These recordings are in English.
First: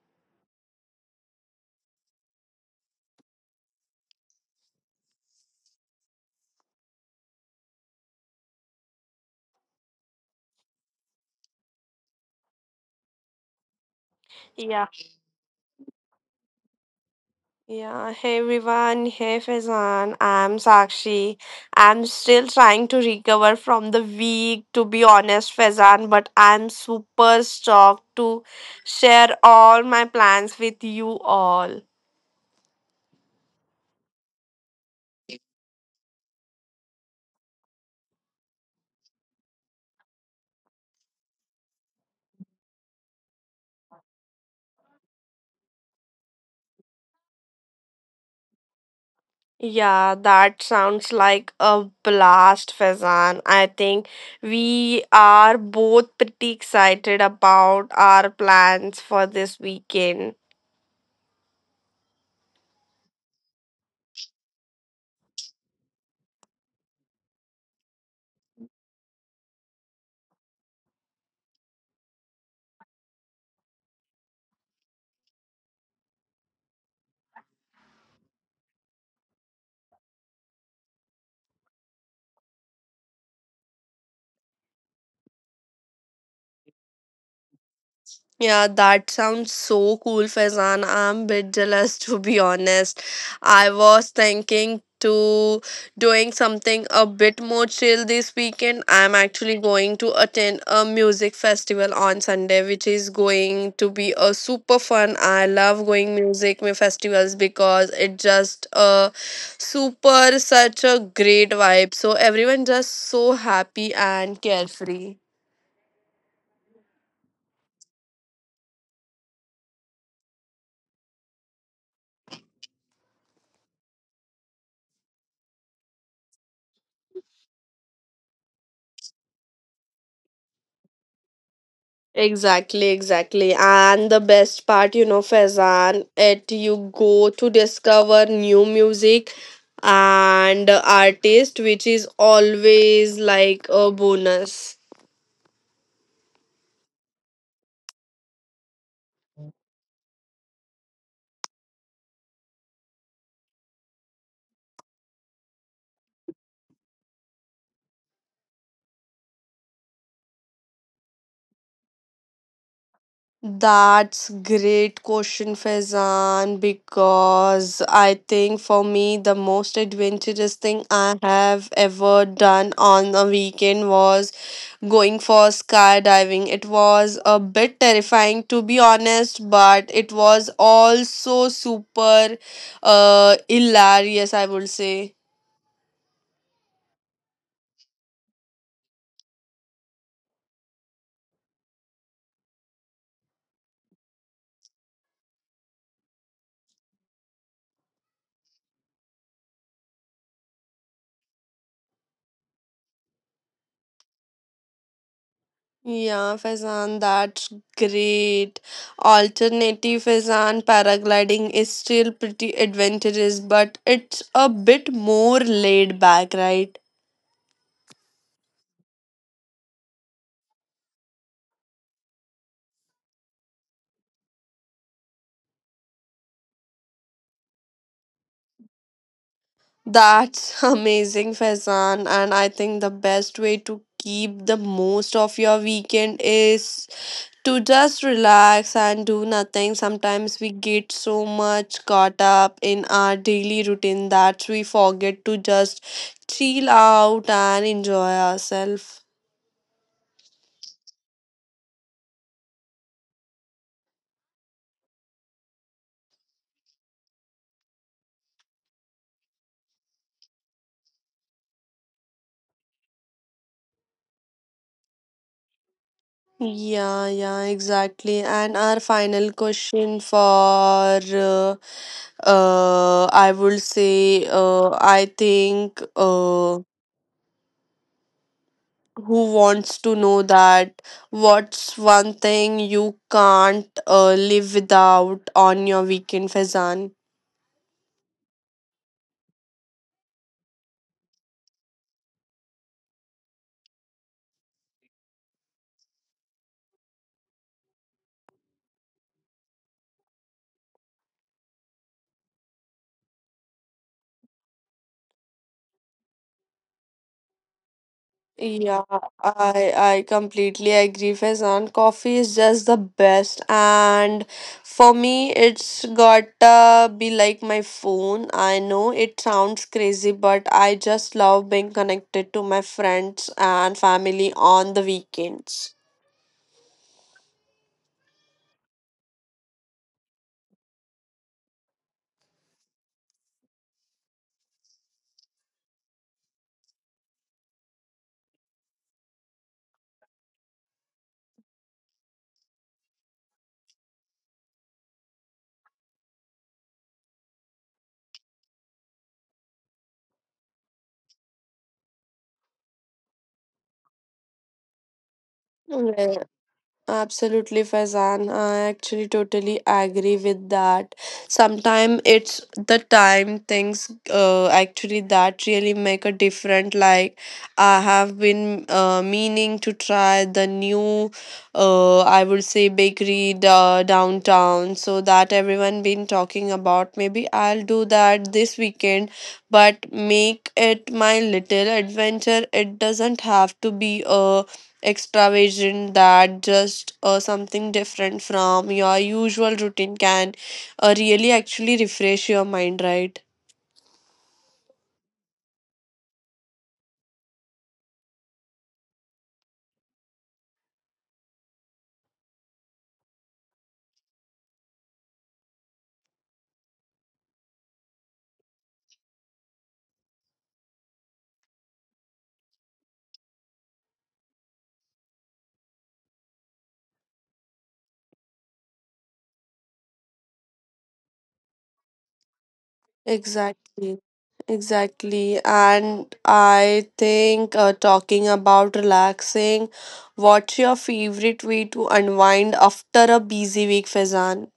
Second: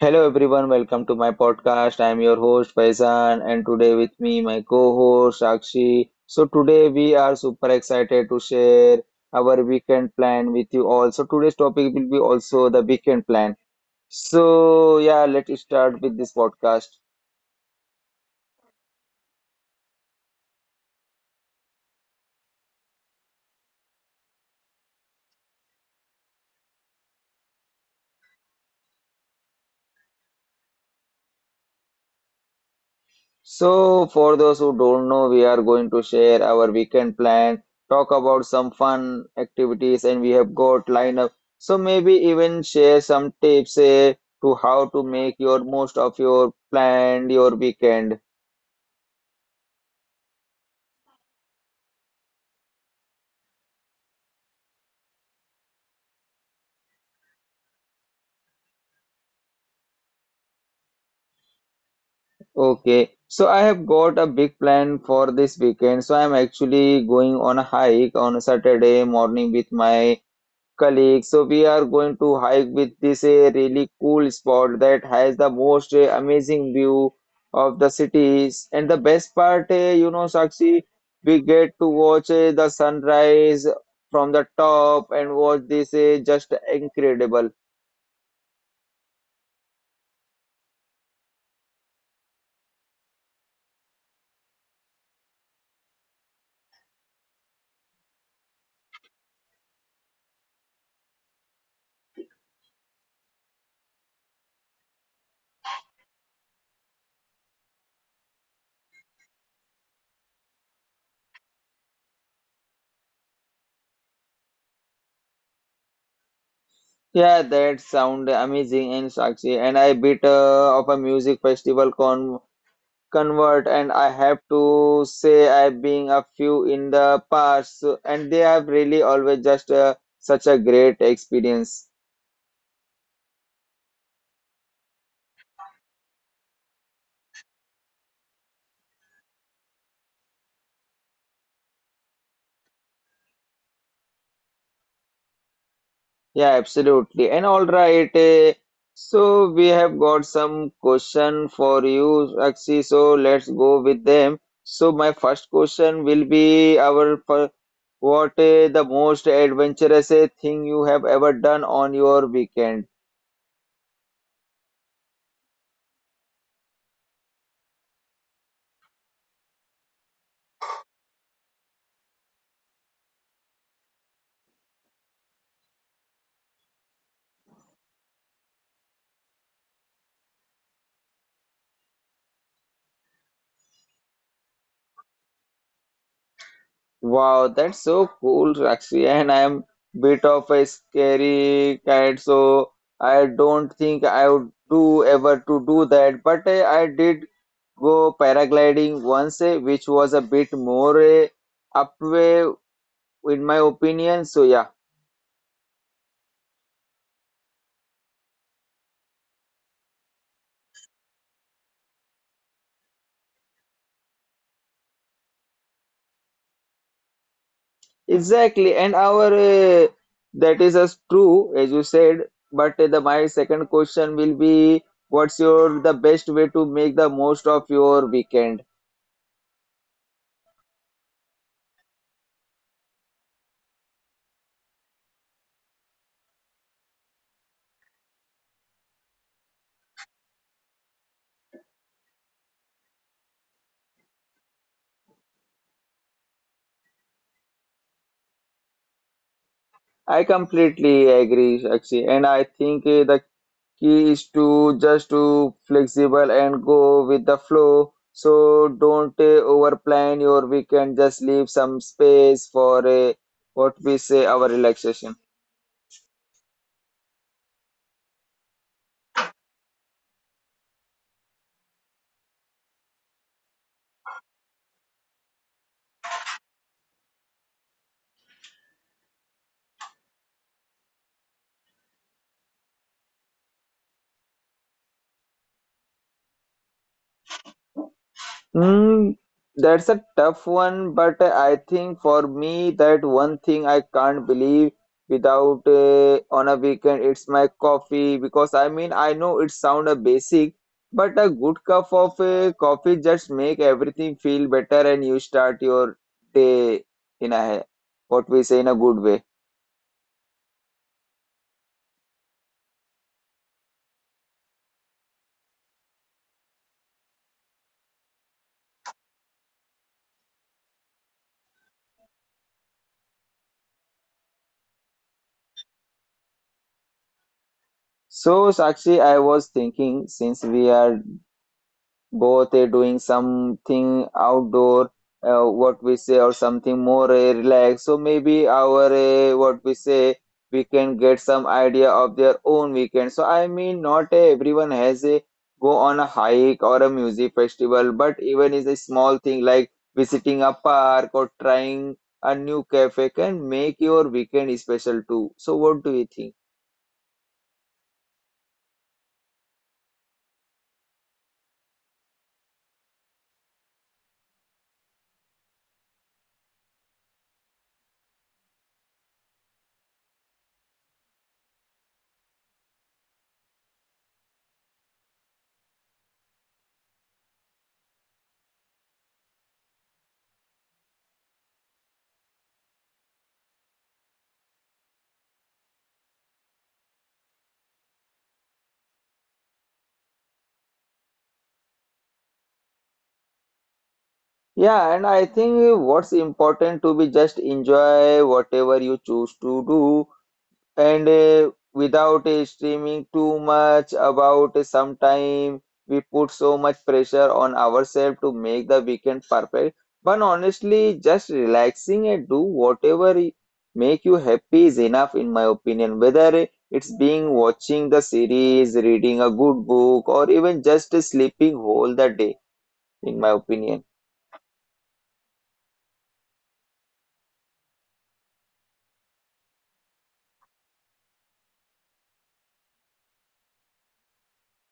Hello everyone, welcome to my podcast. I am your host Faizan and today with me my co-host Sakshi. So today we are super excited to share our weekend plan with you all. So today's topic will be also the weekend plan. Yeah. So yeah, let's start with this podcast. Yeah, hey everyone, hey Faizan, I'm Sakshi. I'm still trying to recover from the week, to be honest, Faizan, but I'm super stoked to share all my plans with you all. So, for those who don't know, we are going to share our weekend plan, talk about some fun activities, and we have got lineup. So maybe even share some tips to how to make your most of your planned your weekend. Yeah, that sounds like a blast, Faizan. I think we are both pretty excited about our plans for this weekend. Okay, so I have got a big plan for this weekend. So I'm actually going on a hike on a Saturday morning with my colleague. So we are going to hike with this a really cool spot that has the most amazing view of the cities. And the best part, Sakshi, we get to watch the sunrise from the top and watch this just incredible. Yeah, that sounds so cool, Faizan. I'm a bit jealous to be honest. I was thinking to doing something a bit more chill this weekend. I'm actually going to attend a music festival on Sunday, which is going to be a super fun. I love going music festivals because it just a super such a great vibe. So everyone just so happy and carefree. Yeah, that sound amazing and Sakshi. And I bit of a music festival convert and I have to say I've been a few in the past so, and they have really always just such a great experience. Exactly, exactly. And the best part, you know, Faizan, it you go to discover new music and artist, which is always like a bonus. Yeah, absolutely. And all right, so we have got some question for you, Akshi. So let's go with them. So my first question will be what the most adventurous thing you have ever done on your weekend? That's great question, Faizan, because I think for me the most adventurous thing I have ever done on a weekend was going for skydiving. It was a bit terrifying to be honest, but it was also super hilarious, I would say. Wow, that's so cool, Rakshi. And I'm bit of a scary cat, so I don't think I would do ever to do that. But I did go paragliding once, which was a bit more up way, in my opinion. So yeah, Yeah, Faizan, that's great. Alternative Faizan paragliding is still pretty adventurous, but it's a bit more laid back, right? exactly. And our that is as true as you said. But the my second question will be, what's your the best way to make the most of your weekend? That's amazing, Faizan. And I think the best way to keep the most of your weekend is to just relax and do nothing. Sometimes we get so much caught up in our daily routine that we forget to just chill out and enjoy ourselves. I completely agree, Sakshi, and I think the key is to just to flexible and go with the flow. So don't overplan your weekend. Just leave some space for what we say our relaxation. Yeah, yeah, exactly. And our final question for I would say I think who wants to know that what's one thing you can't live without on your weekend, Fazan? Mm, that's a tough one, but I think for me that one thing I can't believe without on a weekend it's my coffee because I mean I know it sound a basic, but a good cup of coffee just make everything feel better and you start your day in a what we say in a Yeah, good way. I completely agree, Faizan. Coffee is just the best, and for me, it's gotta be like my phone. I know it sounds crazy, but I just love being connected to my friends and family on the weekends. So Sakshi, I was thinking since we are both doing something outdoor what we say or something more relaxed, so maybe our what we say we can get some idea of their own weekend. So I mean not everyone has a go on a hike or a music festival, but even is a small thing like visiting a park or trying a new cafe can make your weekend special too. So what do you think? Absolutely, Faizan. I actually totally agree with that. Sometimes it's the time things actually that really make a difference. Like I have been meaning to try the new, I would say bakery downtown. So that everyone been talking about. Maybe I'll do that this weekend, but make it my little adventure. It doesn't have to be a extravagant that just something different from your usual routine can really actually refresh your mind, right? Yeah, and I think what's important to be just enjoy whatever you choose to do and without streaming too much about sometime we put so much pressure on ourselves to make the weekend perfect. But honestly, just relaxing and do whatever make you happy is enough in my opinion. Whether it's being watching the series, reading a good book, or even just sleeping whole the day, in my opinion. Exactly. Exactly. And I think talking about relaxing, what's your favorite way to unwind after a busy week, Fezan?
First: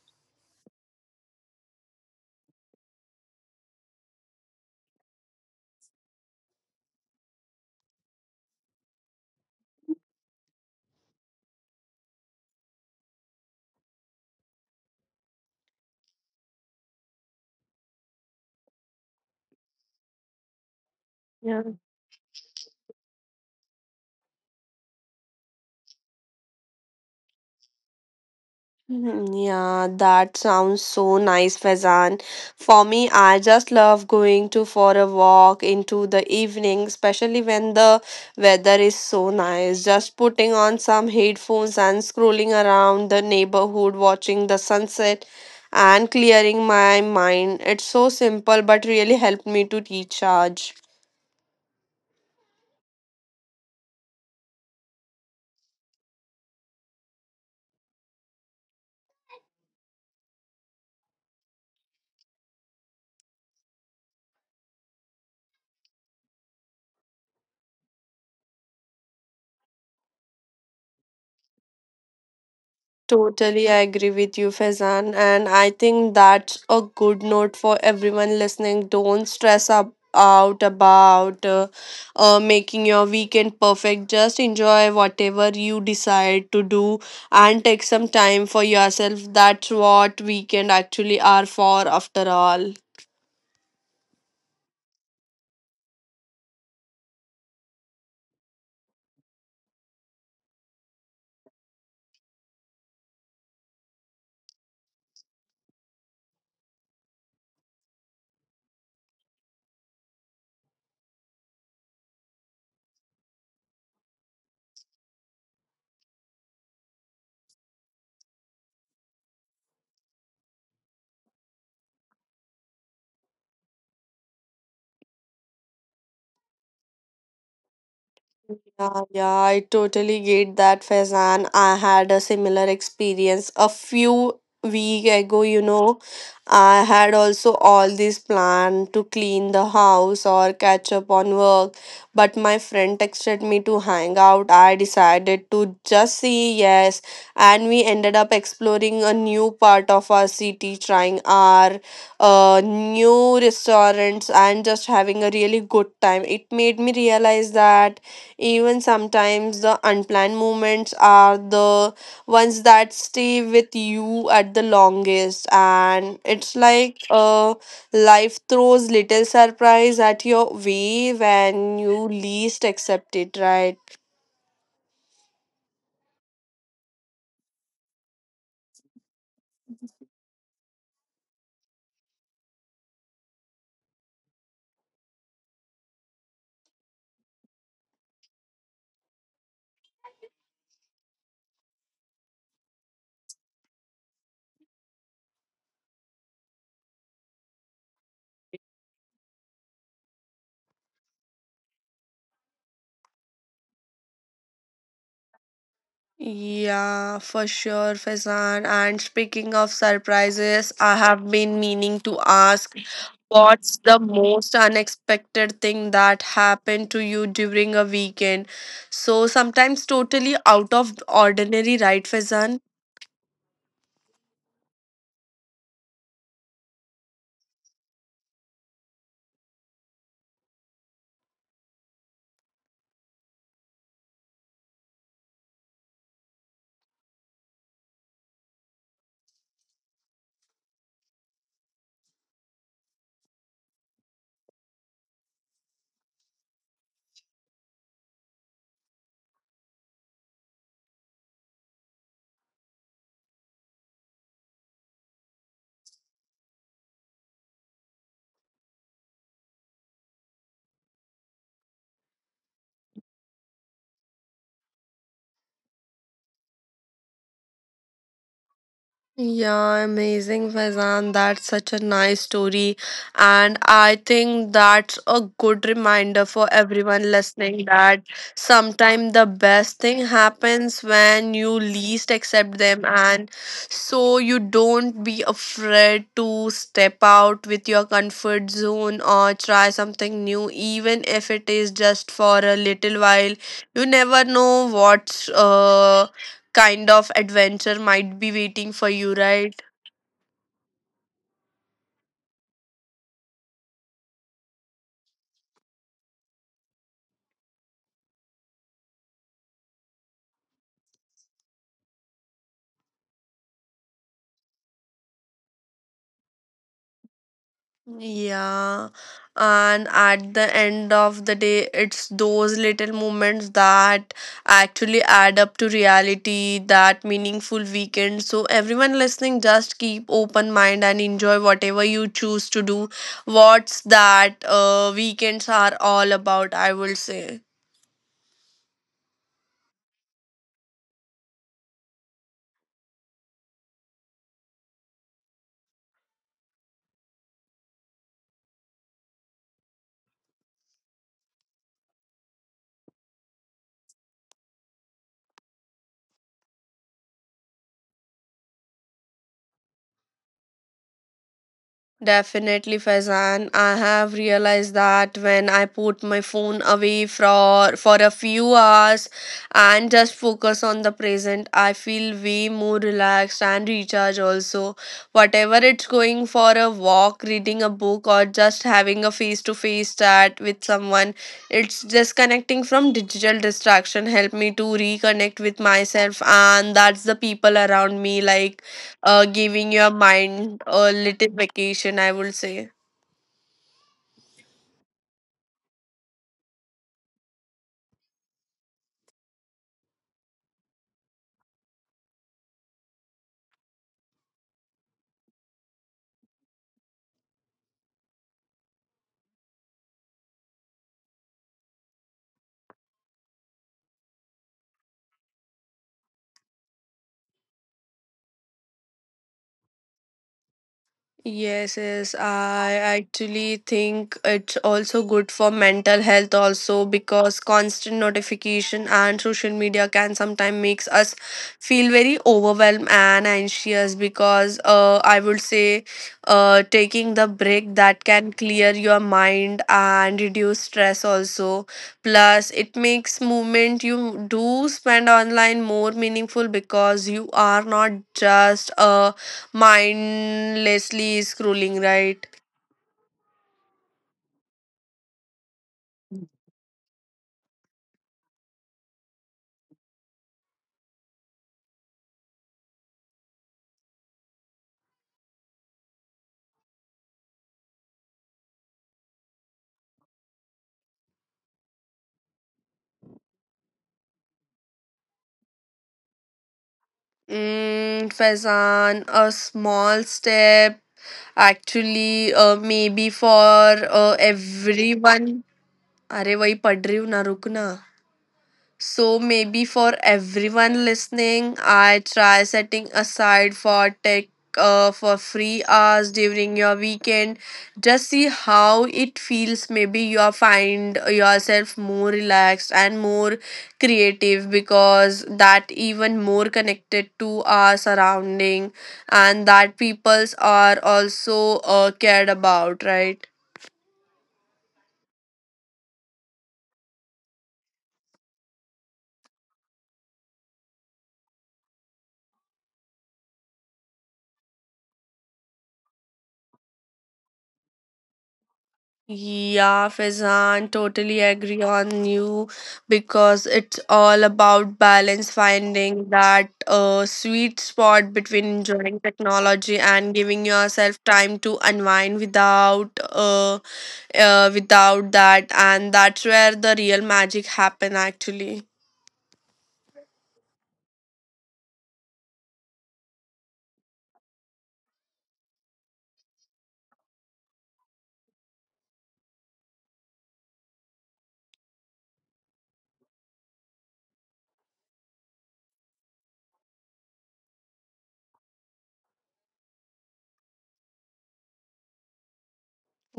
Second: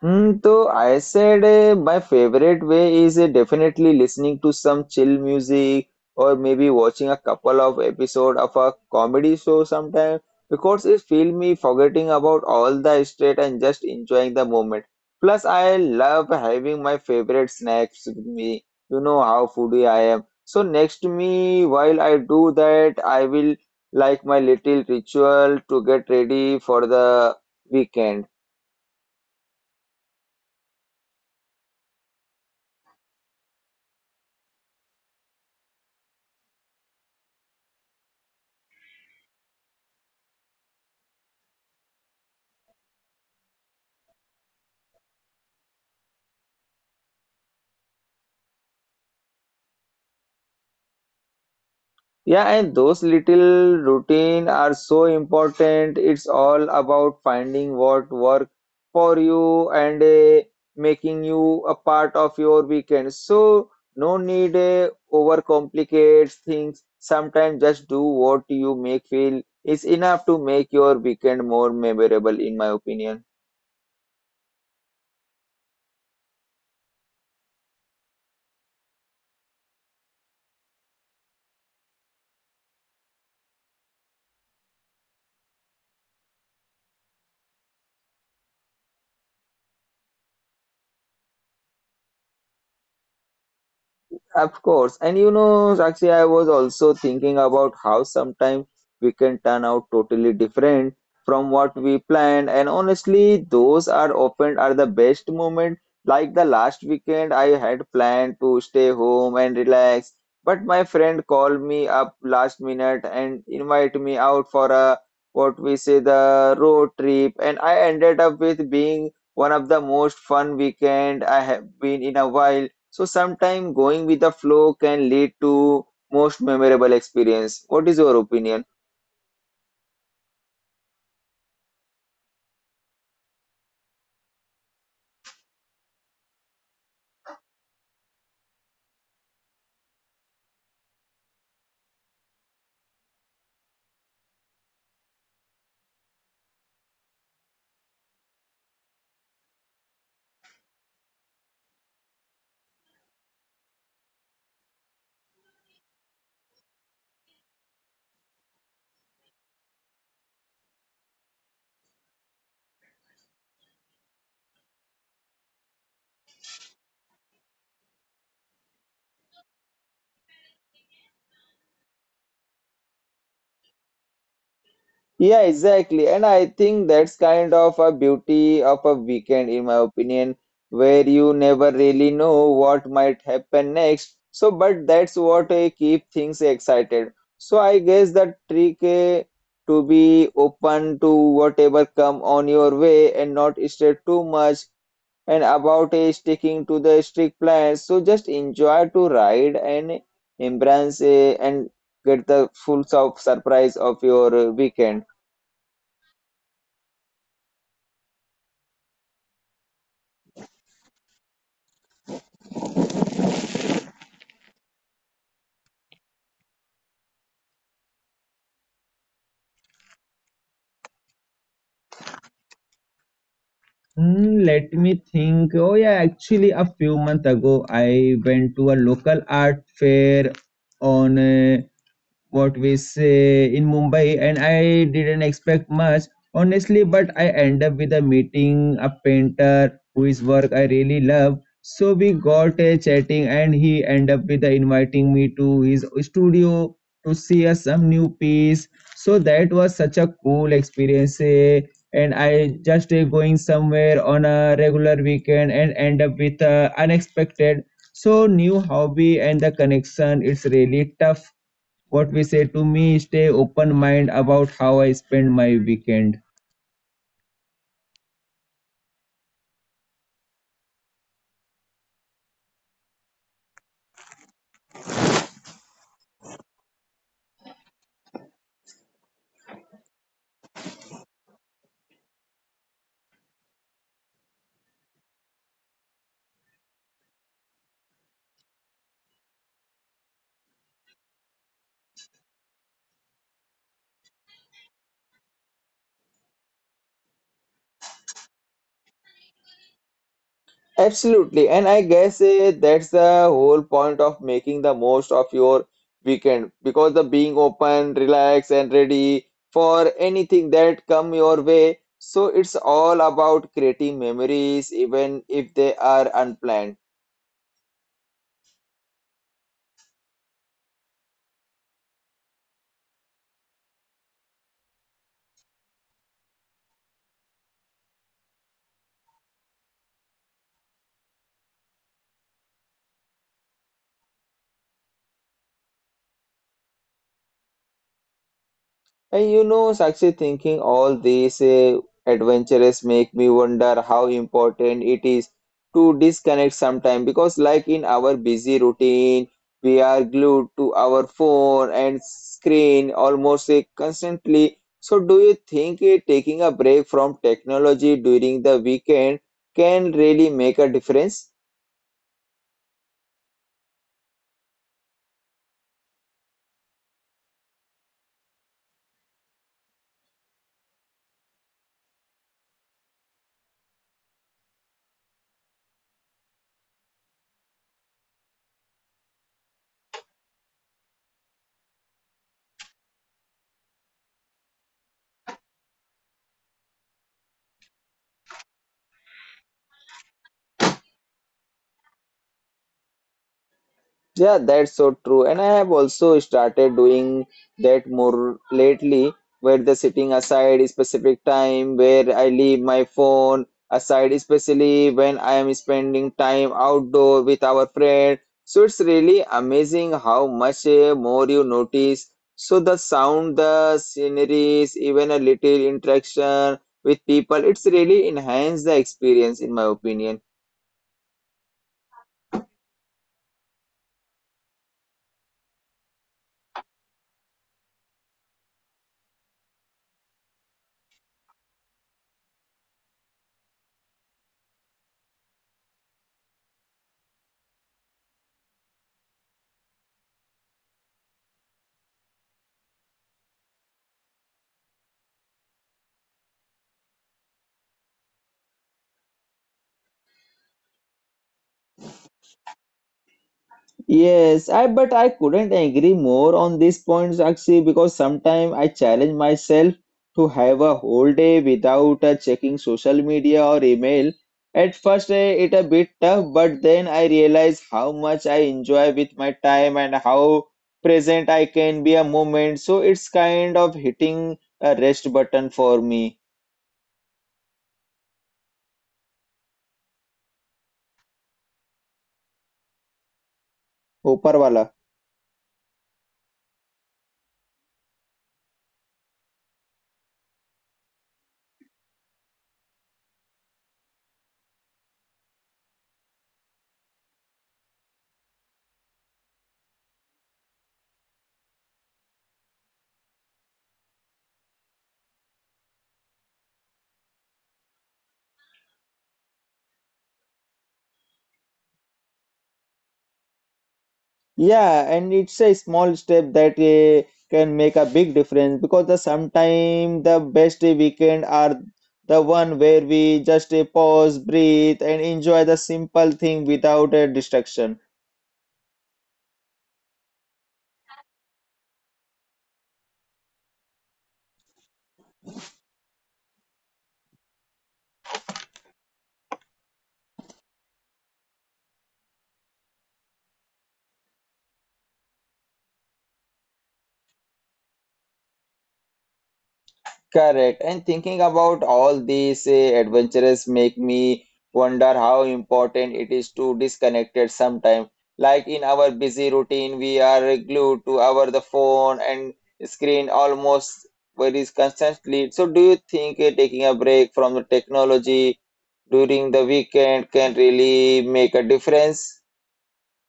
So I said my favorite way is definitely listening to some chill music or maybe watching a couple of episode of a comedy show sometime because it feel me forgetting about all the stress and just enjoying the moment. Plus, I love having my favorite snacks with me. You know how foodie I am. So next to me, while I do that, I will like my little ritual to get ready for the weekend. Mhm. Yeah, that sounds so nice, Faizan. For me, I just love going to for a walk into the evening, especially when the weather is so nice. Just putting on some headphones and scrolling around the neighborhood, watching the sunset and clearing my mind. It's so simple, but really helped me to recharge. Yeah, and those little routine are so important. It's all about finding what work for you and making you a part of your weekend. So no need overcomplicate things. Sometimes just do what you make feel is enough to make your weekend more memorable, in my opinion. Totally, I agree with you, Faizan. And I think that's a good note for everyone listening. Don't stress up, out about making your weekend perfect. Just enjoy whatever you decide to do and take some time for yourself. That's what weekend actually are for, after all. Of course. And Sakshi, I was also thinking about how sometimes we can turn out totally different from what we planned. And honestly, those are often are the best moment. Like the last weekend, I had planned to stay home and relax, but my friend called me up last minute and invited me out for a what we say the road trip, and I ended up with being one of the most fun weekend I have been in a while. So sometimes going with the flow can lead to most memorable experience. What is your opinion? Yeah, yeah, I totally get that, Faizan. I had a similar experience a few week ago, you know. I had also all this plan to clean the house or catch up on work, but my friend texted me to hang out. I decided to just say yes, and we ended up exploring a new part of our city, trying our new restaurants and just having a really good time. It made me realize that even sometimes the unplanned moments are the ones that stay with you at the longest. And it's like life throws little surprise at your way when you least expect it, right? Yeah, exactly. And I think that's kind of a beauty of a weekend, in my opinion, where you never really know what might happen next. So, but that's what keep things excited. So, I guess the trick to be open to whatever come on your way and not stress too much and about sticking to the strict plans. So just enjoy to ride and embrace and get the full surprise of your weekend. Yeah, for sure, Faizan. And speaking of surprises, I have been meaning to ask, what's the most unexpected thing that happened to you during a weekend? So sometimes totally out of ordinary, right, Fazan? Let me think. Oh yeah, actually a few months ago I went to a local art fair on what we say in Mumbai, and I didn't expect much, honestly. But I end up with a meeting a painter whose work I really love. So we got a chatting, and he end up with a inviting me to his studio to see us some new piece. So that was such a cool experience. And I just going somewhere on a regular weekend and end up with a unexpected. So new hobby and the connection. It's really tough what we say to me, stay open mind about how I spend my weekend. Yeah, amazing, Faizan. That's such a nice story. And I think that's a good reminder for everyone listening that sometimes the best thing happens when you least accept them. And so you don't be afraid to step out with your comfort zone or try something new, even if it is just for a little while. You never know what's kind of adventure might be waiting for you, right? Absolutely, and I guess that's the whole point of making the most of your weekend because the being open, relaxed, and ready for anything that come your way. So it's all about creating memories, even if they are unplanned. Yeah. And at the end of the day, it's those little moments that actually add up to reality, that meaningful weekend. So, everyone listening, just keep open mind and enjoy whatever you choose to do. What's that weekends are all about, I will say. And Sakshi, thinking all these adventures make me wonder how important it is to disconnect sometime because, like in our busy routine, we are glued to our phone and screen almost constantly. So, do you think taking a break from technology during the weekend can really make a difference? Definitely, Faizan. I have realized that when I put my phone away for a few hours and just focus on the present, I feel way more relaxed and recharged also. Whatever it's going for a walk, reading a book, or just having a face-to-face chat with someone, it's disconnecting from digital distraction help me to reconnect with myself and that's the people around me like giving your mind a little vacation, I would say. Yeah, that's so true. And I have also started doing that more lately, where the sitting aside specific time, where I leave my phone aside, especially when I am spending time outdoor with our friend. So it's really amazing how much more you notice. So the sound, the sceneries, even a little interaction with people, it's really enhanced the experience, in my opinion. Yes, yes. I actually think it's also good for mental health also because constant notification and social media can sometimes makes us feel very overwhelmed and anxious because I would say taking the break that can clear your mind and reduce stress also. Plus, it makes movement you do spend online more meaningful because you are not just mindlessly scrolling, right? Yes, I but I couldn't agree more on these points, Akshi, because sometimes I challenge myself to have a whole day without checking social media or email. At first, it a bit tough, but then I realize how much I enjoy with my time and how present I can be a moment. So it's kind of hitting a rest button for me. Mm, Faizan, a small step actually maybe for ऊपर wala. everyone. अरे वही पढ़ रही हूँ ना रुक ना. So maybe for everyone listening, I try setting aside for tech for free hours during your weekend. Just see how it feels. Maybe you find yourself more relaxed and more creative because that even more connected to our surrounding and that peoples are also cared about, right? Yeah, and it's a small step that can make a big difference because the sometimes the best weekend are the one where we just pause, breathe, and enjoy the simple thing without a distraction. Yeah, Faizan, totally agree on you because it's all about balance, finding that sweet spot between enjoying technology and giving yourself time to unwind without that, and that's where the real magic happen actually. Correct. And thinking about all these adventures make me wonder how important it is to disconnect at some time. Like in our busy routine, we are glued to our the phone and screen almost very constantly. So, do you think taking a break from the technology during the weekend can really make a difference?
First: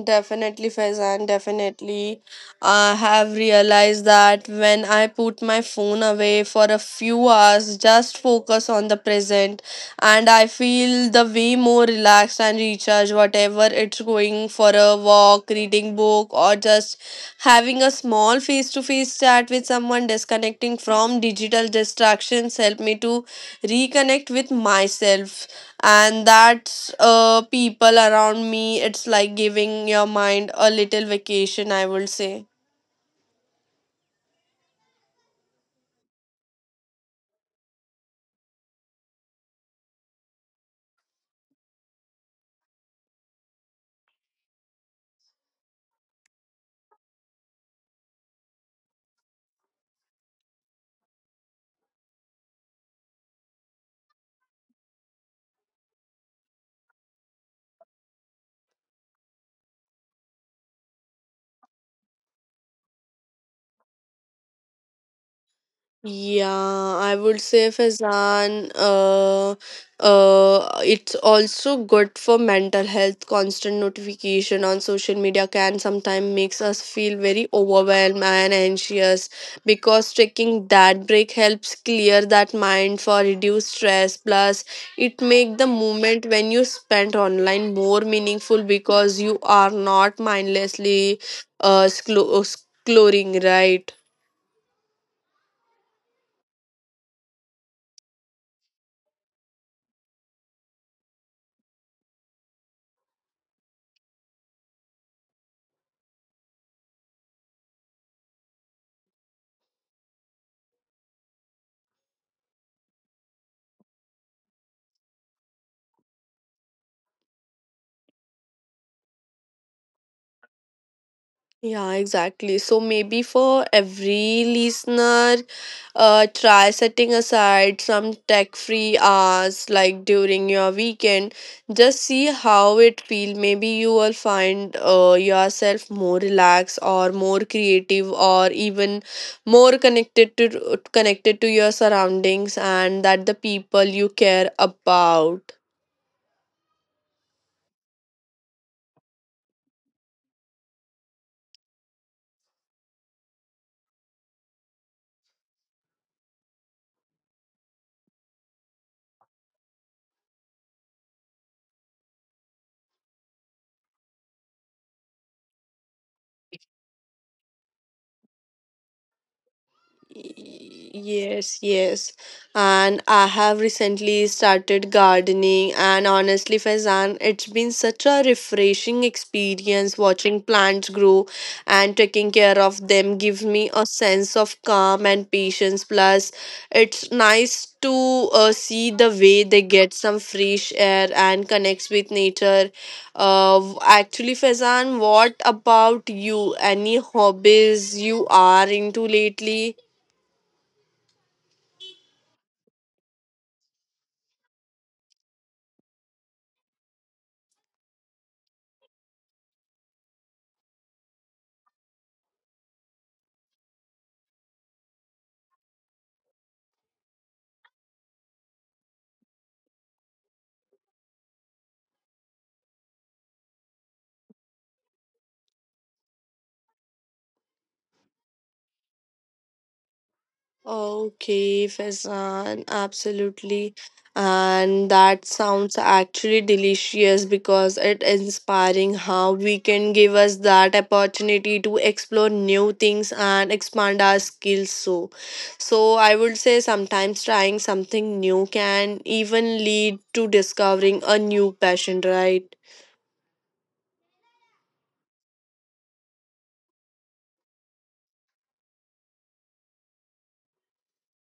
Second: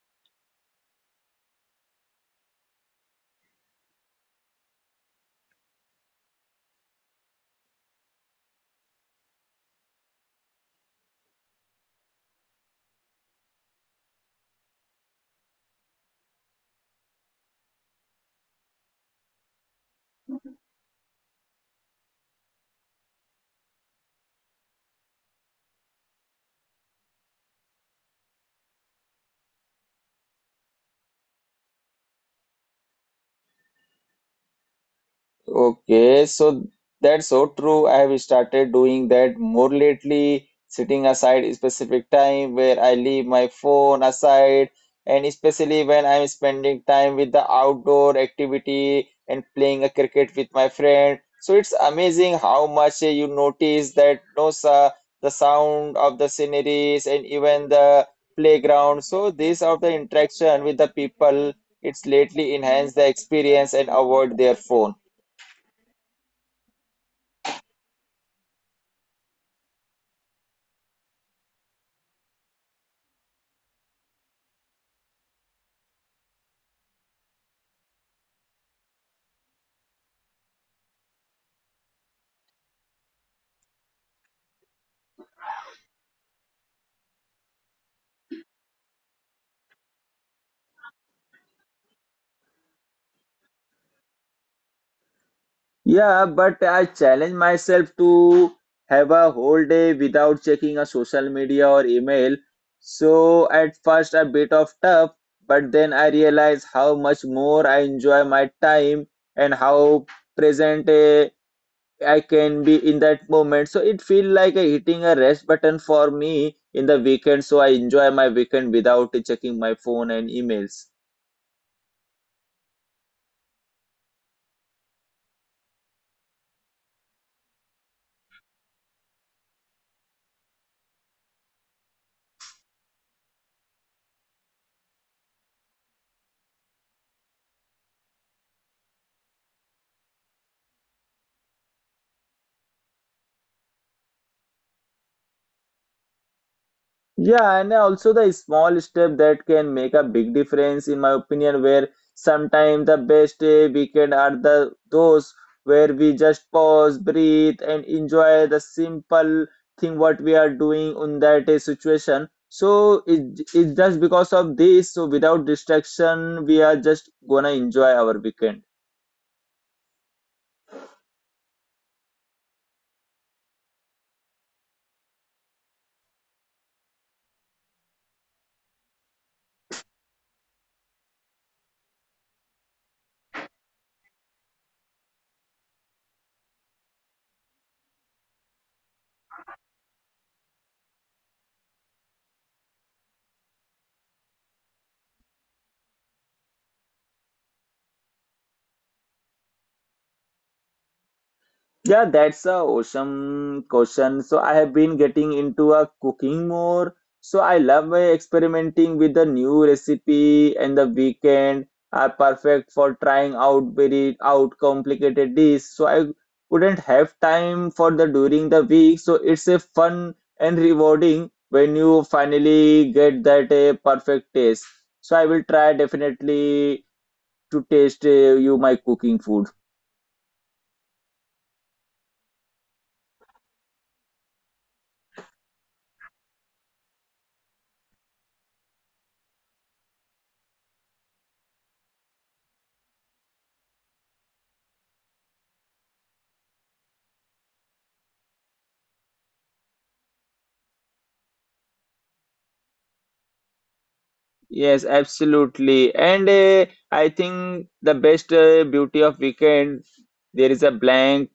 Definitely, Faizan, definitely. I have realized that when I put my phone away for a few hours, just focus on the present, and I feel the way more relaxed and recharged, whatever it's going for a walk, reading book, or just having a small face to face chat with someone disconnecting from digital distractions helped me to reconnect with myself and that's people around me, it's like giving your mind a little vacation, I would say. Okay, so that's so true. I have started doing that more lately, setting aside a specific time where I leave my phone aside, and especially when I'm spending time with the outdoor activity and playing a cricket with my friend. So it's amazing how much you notice that those the sound of the sceneries and even the playground. So this of the interaction with the people, it's lately enhance the experience and avoid their phone. Yeah, I would say Faizan, it's also good for mental health. Constant notification on social media can sometimes makes us feel very overwhelmed and anxious because taking that break helps clear that mind for reduce stress. Plus, it make the moment when you spend online more meaningful because you are not mindlessly uh, sclo- uh, scrolling, right? Yeah, but I challenge myself to have a whole day without checking a social media or email. So at first a bit of tough, but then I realize how much more I enjoy my time and how present I can be in that moment. So it feels like a hitting a rest button for me in the weekend. So I enjoy my weekend without checking my phone and emails. Yeah, exactly. So maybe for every listener, try setting aside some tech-free hours like during your weekend. Just see how it feels. Maybe you will find yourself more relaxed or more creative or even more connected to your surroundings and that the people you care about. Yeah, and also the small step that can make a big difference, in my opinion, where sometimes the best weekend are the those where we just pause, breathe, and enjoy the simple thing what we are doing in that situation. So it's just because of this, so without distraction, we are just gonna enjoy our weekend. Yes, yes. And I have recently started gardening, and honestly, Faizan, it's been such a refreshing experience watching plants grow and taking care of them give me a sense of calm and patience. Plus, it's nice to see the way they get some fresh air and connects with nature. Actually, Faizan, what about you? Any hobbies you are into lately? Yeah, that's a awesome question. So I have been getting into a cooking more. So I love experimenting with the new recipe and the weekend are perfect for trying out very out complicated dish. So I wouldn't have time for the during the week. So it's a fun and rewarding when you finally get that a perfect taste. So I will try definitely to taste you my cooking food. Okay, Faizan, absolutely. And that sounds actually delicious because it inspiring how we can give us that opportunity to explore new things and expand our skills so. So I would say sometimes trying something new can even lead to discovering a new passion, right? Yes, absolutely. And I think the best beauty of weekend, there is a blank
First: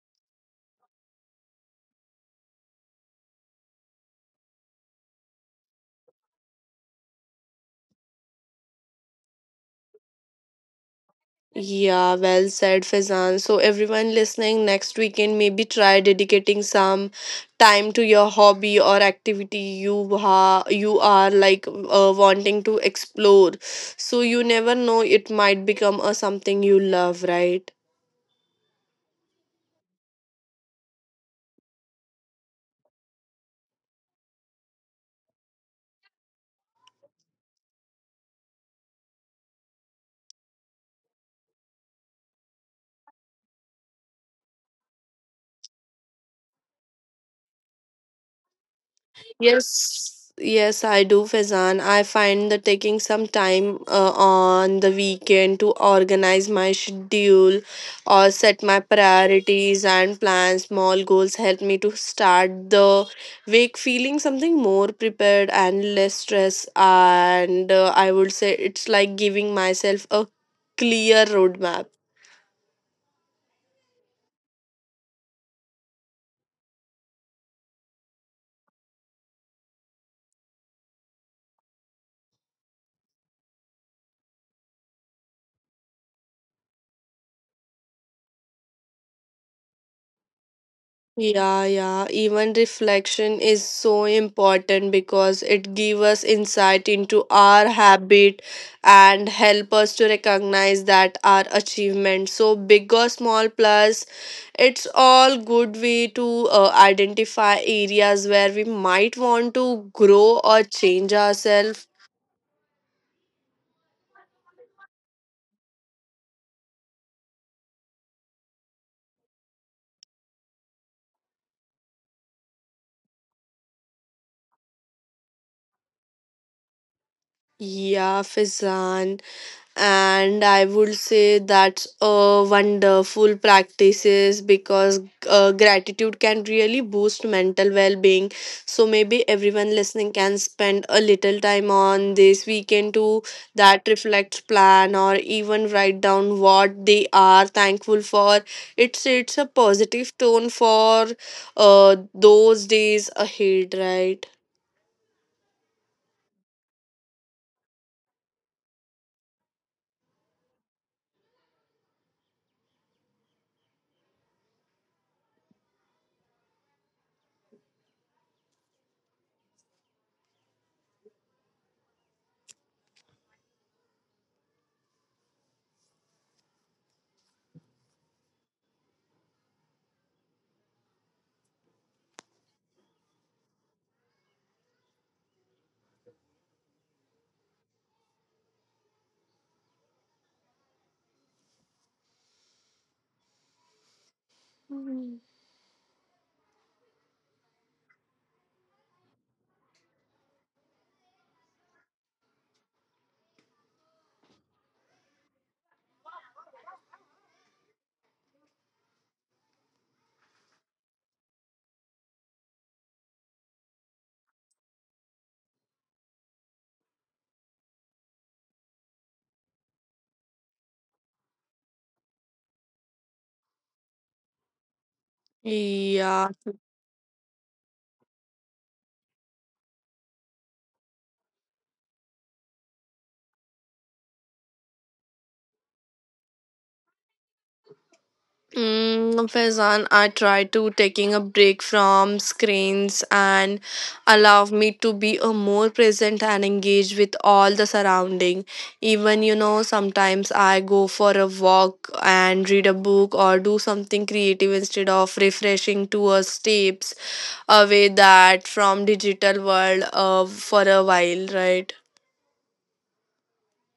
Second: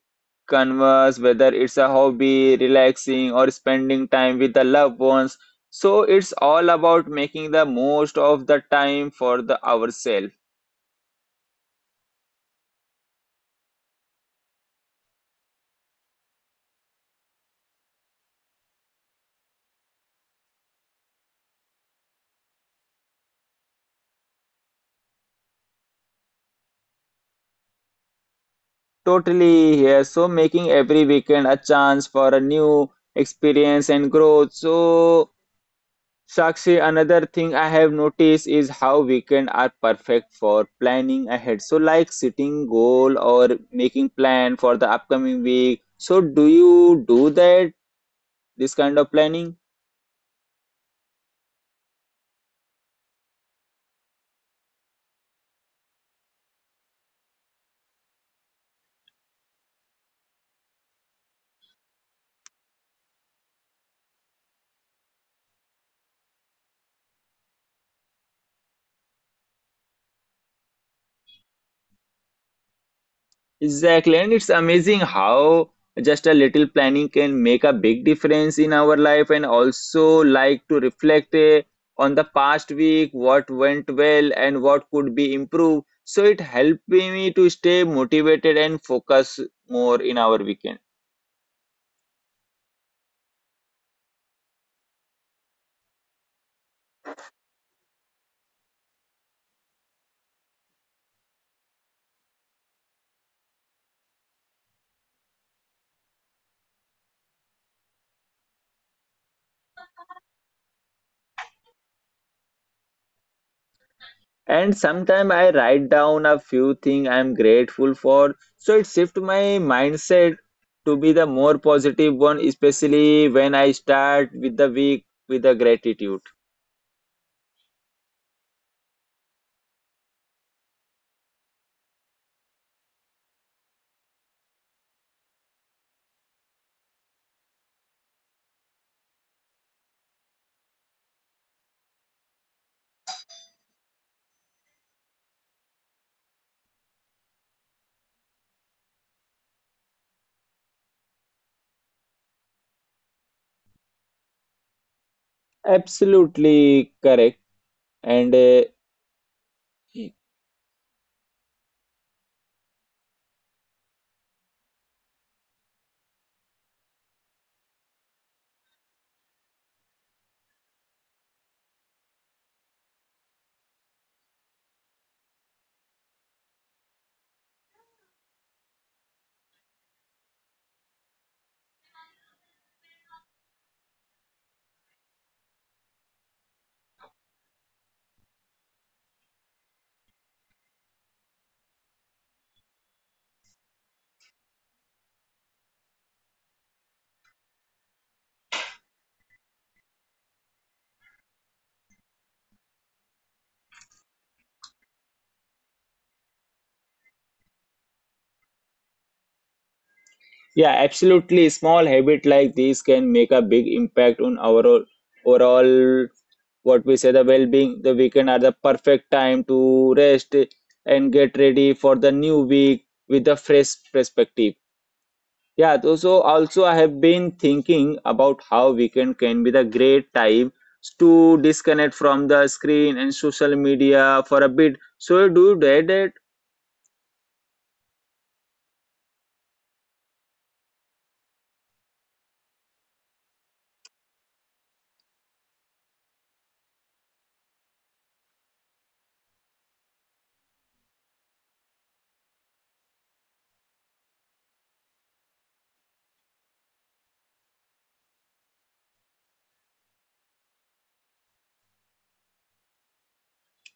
canvas, whether it's a hobby, relaxing, or spending time with the loved ones. So it's all about making the most of the time for the ourselves. Yeah, well said, Fizan. So, everyone listening, next weekend, maybe try dedicating some time to your hobby or activity you ha you are like wanting to explore. So, you never know, it might become a something you love, right? Totally here. So making every weekend a chance for a new experience and growth. So Sakshi, another thing I have noticed is how weekend are perfect for planning ahead. So like setting goal or making plan for the upcoming week. So do you do that, this kind of planning? Yes, yes, I do, Faizan. I find that taking some time on the weekend to organize my schedule or set my priorities and plan small goals help me to start the week feeling something more prepared and less stress. And I would say it's like giving myself a clear roadmap. Exactly, and it's amazing how just a little planning can make a big difference in our life and also like to reflect on the past week, what went well and what could be improved. So it helped me to stay motivated and focus more in our weekend. Yeah, yeah. Even reflection is so important because it gives us insight into our habit and help us to recognize that our achievement. So big or small plus, it's all good way to identify areas where we might want to grow or change ourselves. And sometimes I write down a few things I'm grateful for. So it shift my mindset to be the more positive one, especially when I start with the week with the gratitude. Yeah, Fizan, and I would say that's a wonderful practices because gratitude can really boost mental well-being. So maybe everyone listening can spend a little time on this weekend to that reflects plan or even write down what they are thankful for. It's a positive tone for those days ahead, right? Absolutely correct. And Mhm. yeah, absolutely small habit like this can make a big impact on our overall what we say the well-being. The weekend are the perfect time to rest and get ready for the new week with a fresh perspective. Yeah, so Yeah. also I have been thinking about how weekend can be the great time to disconnect from the screen and social media for a bit. So do you do that? Mm, no, Faizan, I try to taking a break from screens and allow me to be a more present and engaged with all the surrounding. Even sometimes I go for a walk and read a book or do something creative instead of refreshing to a steps away that from digital world for a while, right?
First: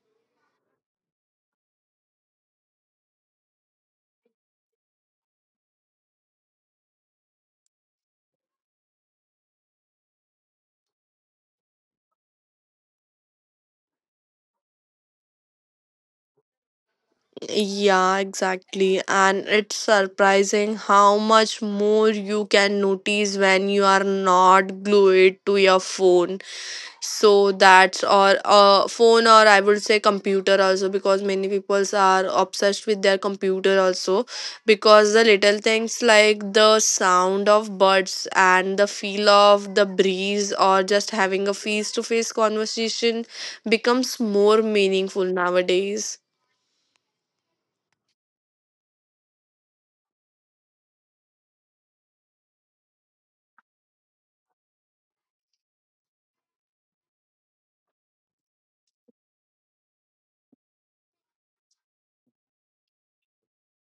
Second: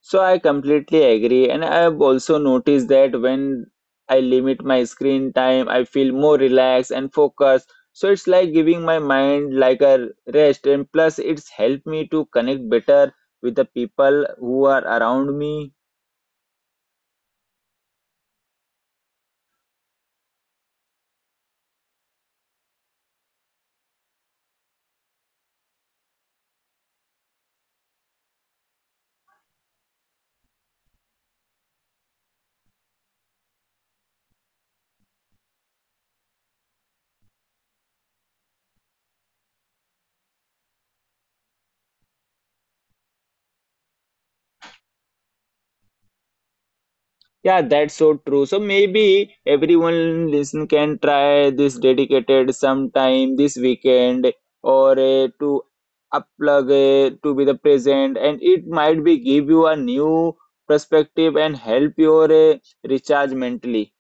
So I completely agree, and I have also noticed that when I limit my screen time, I feel more relaxed and focused. So it's like giving my mind like a rest, and plus it's helped me to connect better with the people who are around me. Yeah, exactly. And it's surprising how much more you can notice when you are not glued to your phone. So that's or phone or I would say computer also, because many people are obsessed with their computer also because the little things like the sound of birds and the feel of the breeze or just having a face to face conversation becomes more meaningful nowadays. Yeah, that's so true. So maybe everyone listen can try this dedicated sometime this weekend or to unplug to be the present, and it might be give you a new perspective and help your recharge mentally.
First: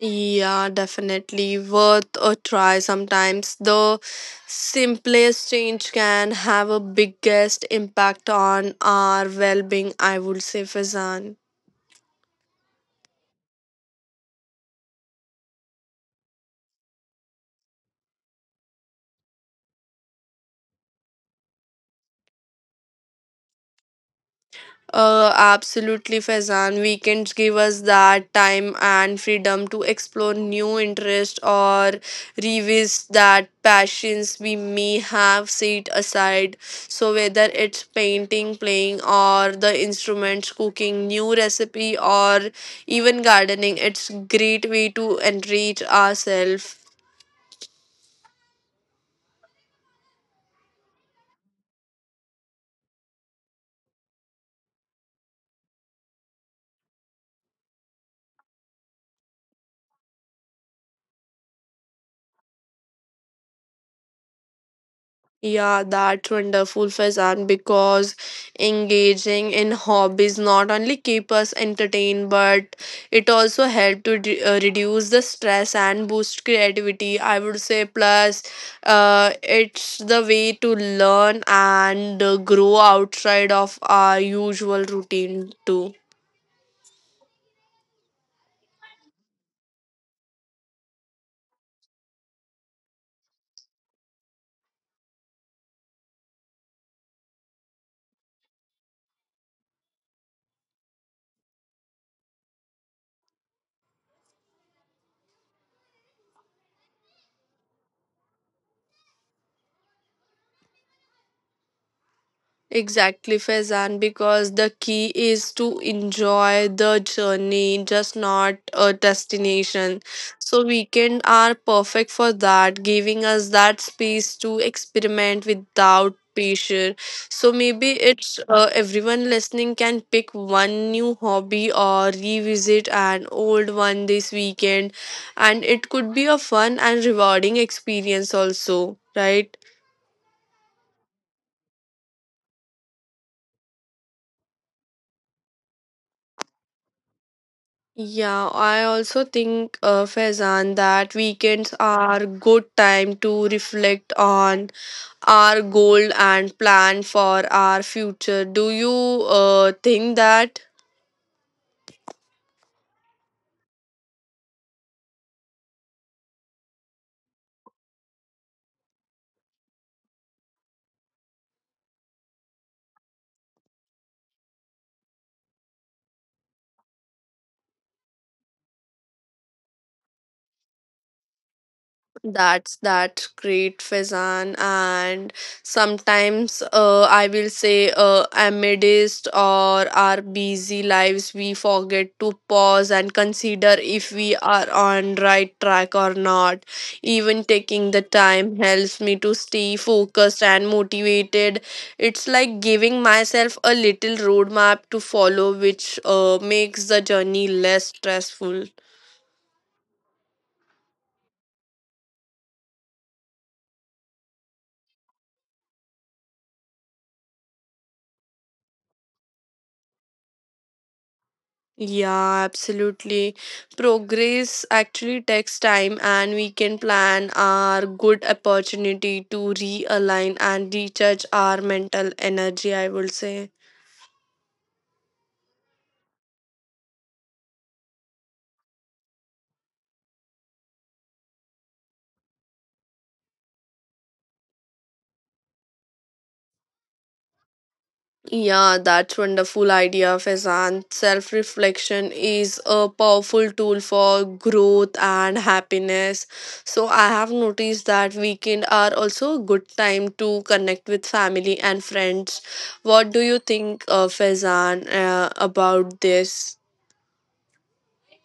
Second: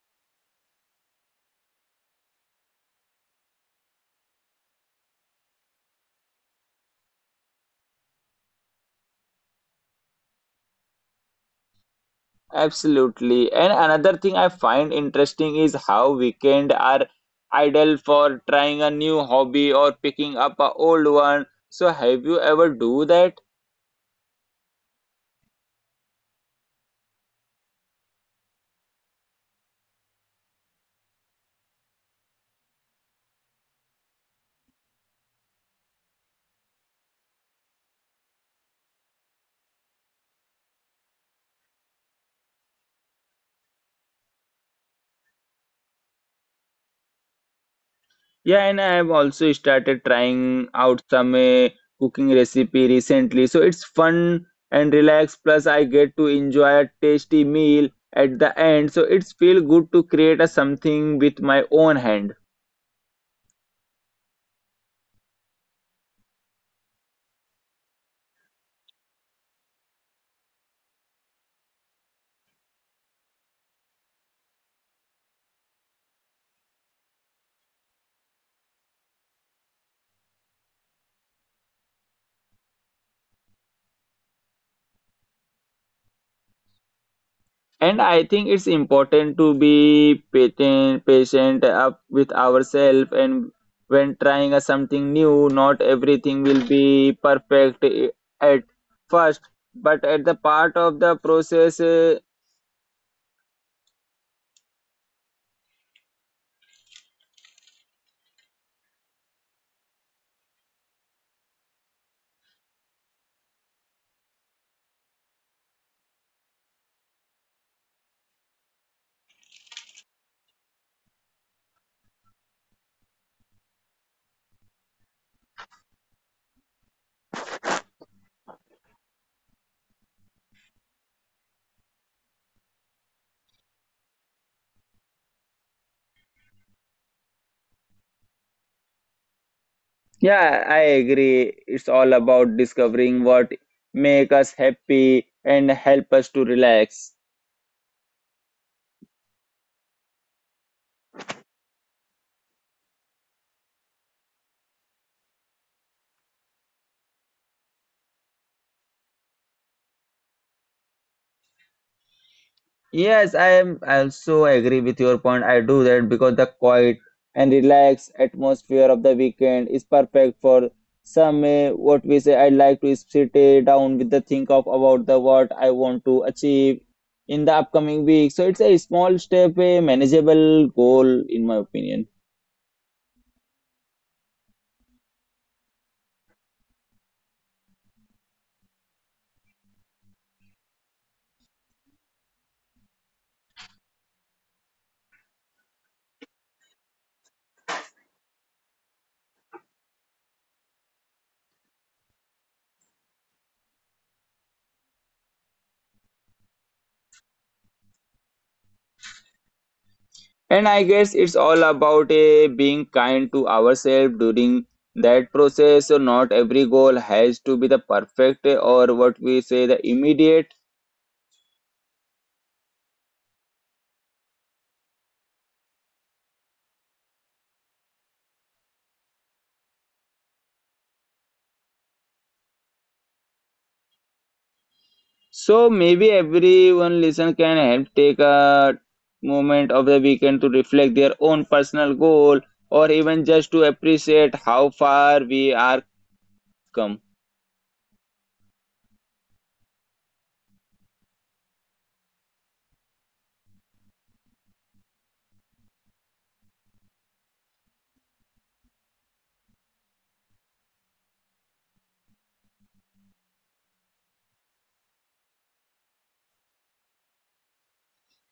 Yeah, definitely worth a try. Sometimes the simplest change can have a biggest impact on our well being, I would say, Fazan. Absolutely. And another thing I find interesting is how weekend are ideal for trying a new hobby or picking up a old one. So have you ever do that? Absolutely, Faizan. Weekends give us that time and freedom to explore new interests or revisit that passions we may have set aside. So whether it's painting, playing, or the instruments, cooking new recipe, or even gardening, it's great way to enrich ourselves. Yeah, and I have also started trying out some cooking recipe recently. So it's fun and relax. Plus, I get to enjoy a tasty meal at the end. So it's feel good to create a something with my own hand. Yeah, that's wonderful, Faizan, because engaging in hobbies not only keep us entertained, but it also help to reduce the stress and boost creativity, I would say. Plus, it's the way to learn and grow outside of our usual routine too. And I think it's important to be patient, patient up with ourselves and when trying a something new, not everything will be perfect at first but at the part of the process uh. Exactly, Faizan, because the key is to enjoy the journey, just not a destination. So weekend are perfect for that, giving us that space to experiment without pressure. So maybe it's everyone listening can pick one new hobby or revisit an old one this weekend, and it could be a fun and rewarding experience also, right? Yeah, I agree. It's all about discovering what make us happy and help us to relax. Yeah, I also think, Faizan, that weekends are good time to reflect on our goal and plan for our future. Do you think that? Yes, I also agree with your point. I do that because the quiet and relaxed atmosphere of the weekend is perfect for some what we say I like to sit down with the think of about the what I want to achieve in the upcoming week. So it's a small step, a manageable goal in my opinion. That's that great, Faizan. And sometimes I will say amidst or our busy lives, we forget to pause and consider if we are on right track or not. Even taking the time helps me to stay focused and motivated. It's like giving myself a little roadmap to follow, which makes the journey less stressful. And I guess it's all about being kind to ourselves during that process. So not every goal has to be the perfect or what we say the immediate. Yeah, absolutely. Progress actually takes time, and we can plan our good opportunity to realign and recharge our mental energy, I would say. So maybe everyone listen can help take a moment of the weekend to reflect their own personal goal or even just to appreciate how far we are come. Yeah, that's wonderful idea, Faizan. Self reflection is a powerful tool for growth and happiness. So I have noticed that weekend are also a good time to connect with family and friends. What do you think, Faizan, about this?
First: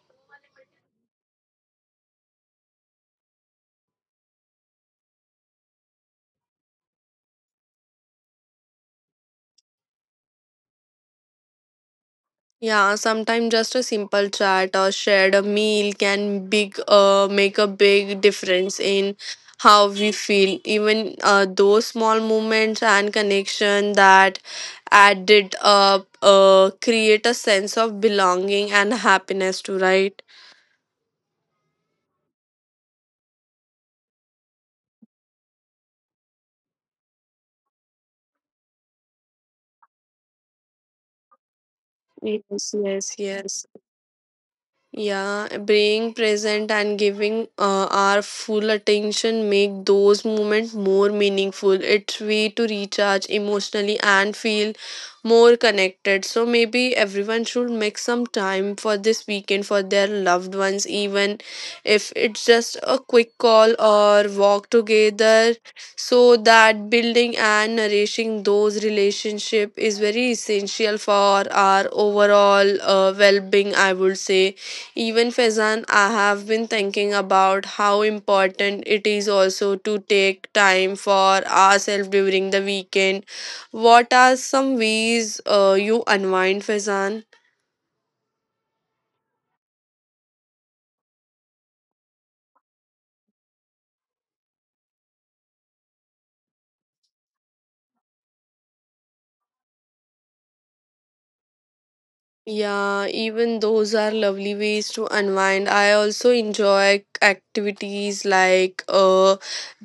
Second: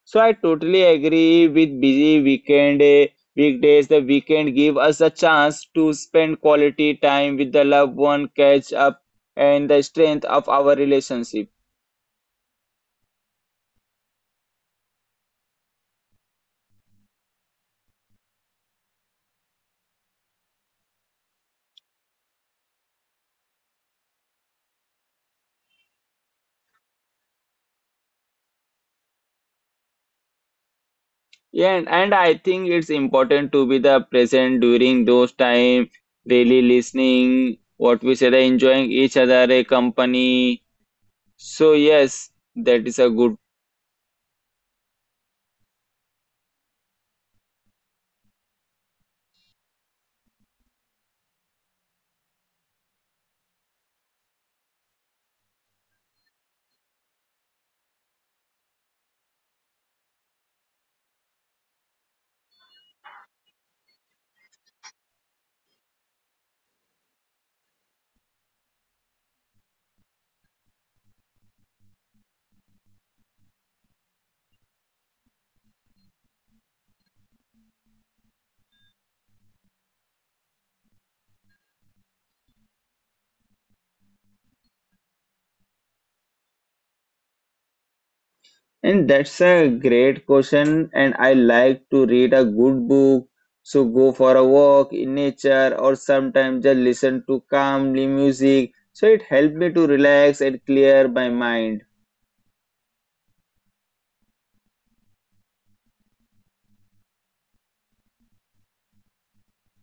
So I totally agree with busy weekend weekdays. The weekend give us a chance to spend quality time with the loved one, catch up, and the strength of our relationship. Yeah, sometimes just a simple chat or shared a meal can big make a big difference in how we feel. Even those small moments and connection that added up, create a sense of belonging and happiness too, right? Yeah, and I think it's important to be the present during those time, really listening, what we said, enjoying each other, a company. So yes, Yes, that is a yes, good. yes. Yeah, being present and giving our full attention make those moments more meaningful. It's way to recharge emotionally and feel more connected. So maybe everyone should make some time for this weekend for their loved ones, even if it's just a quick call or walk together. So that building and nourishing those relationship is very essential for our overall well-being, I would say. Even Faizan, I have been thinking about how important it is also to take time for ourselves during the weekend. What are some ways you unwind, Faizan? And that's a great question. And I like to read a good book, so go for a walk in nature, or sometimes just listen to calmly music. So it helped me to relax and clear my mind. Yeah, even those are lovely ways to unwind. I also enjoy activities like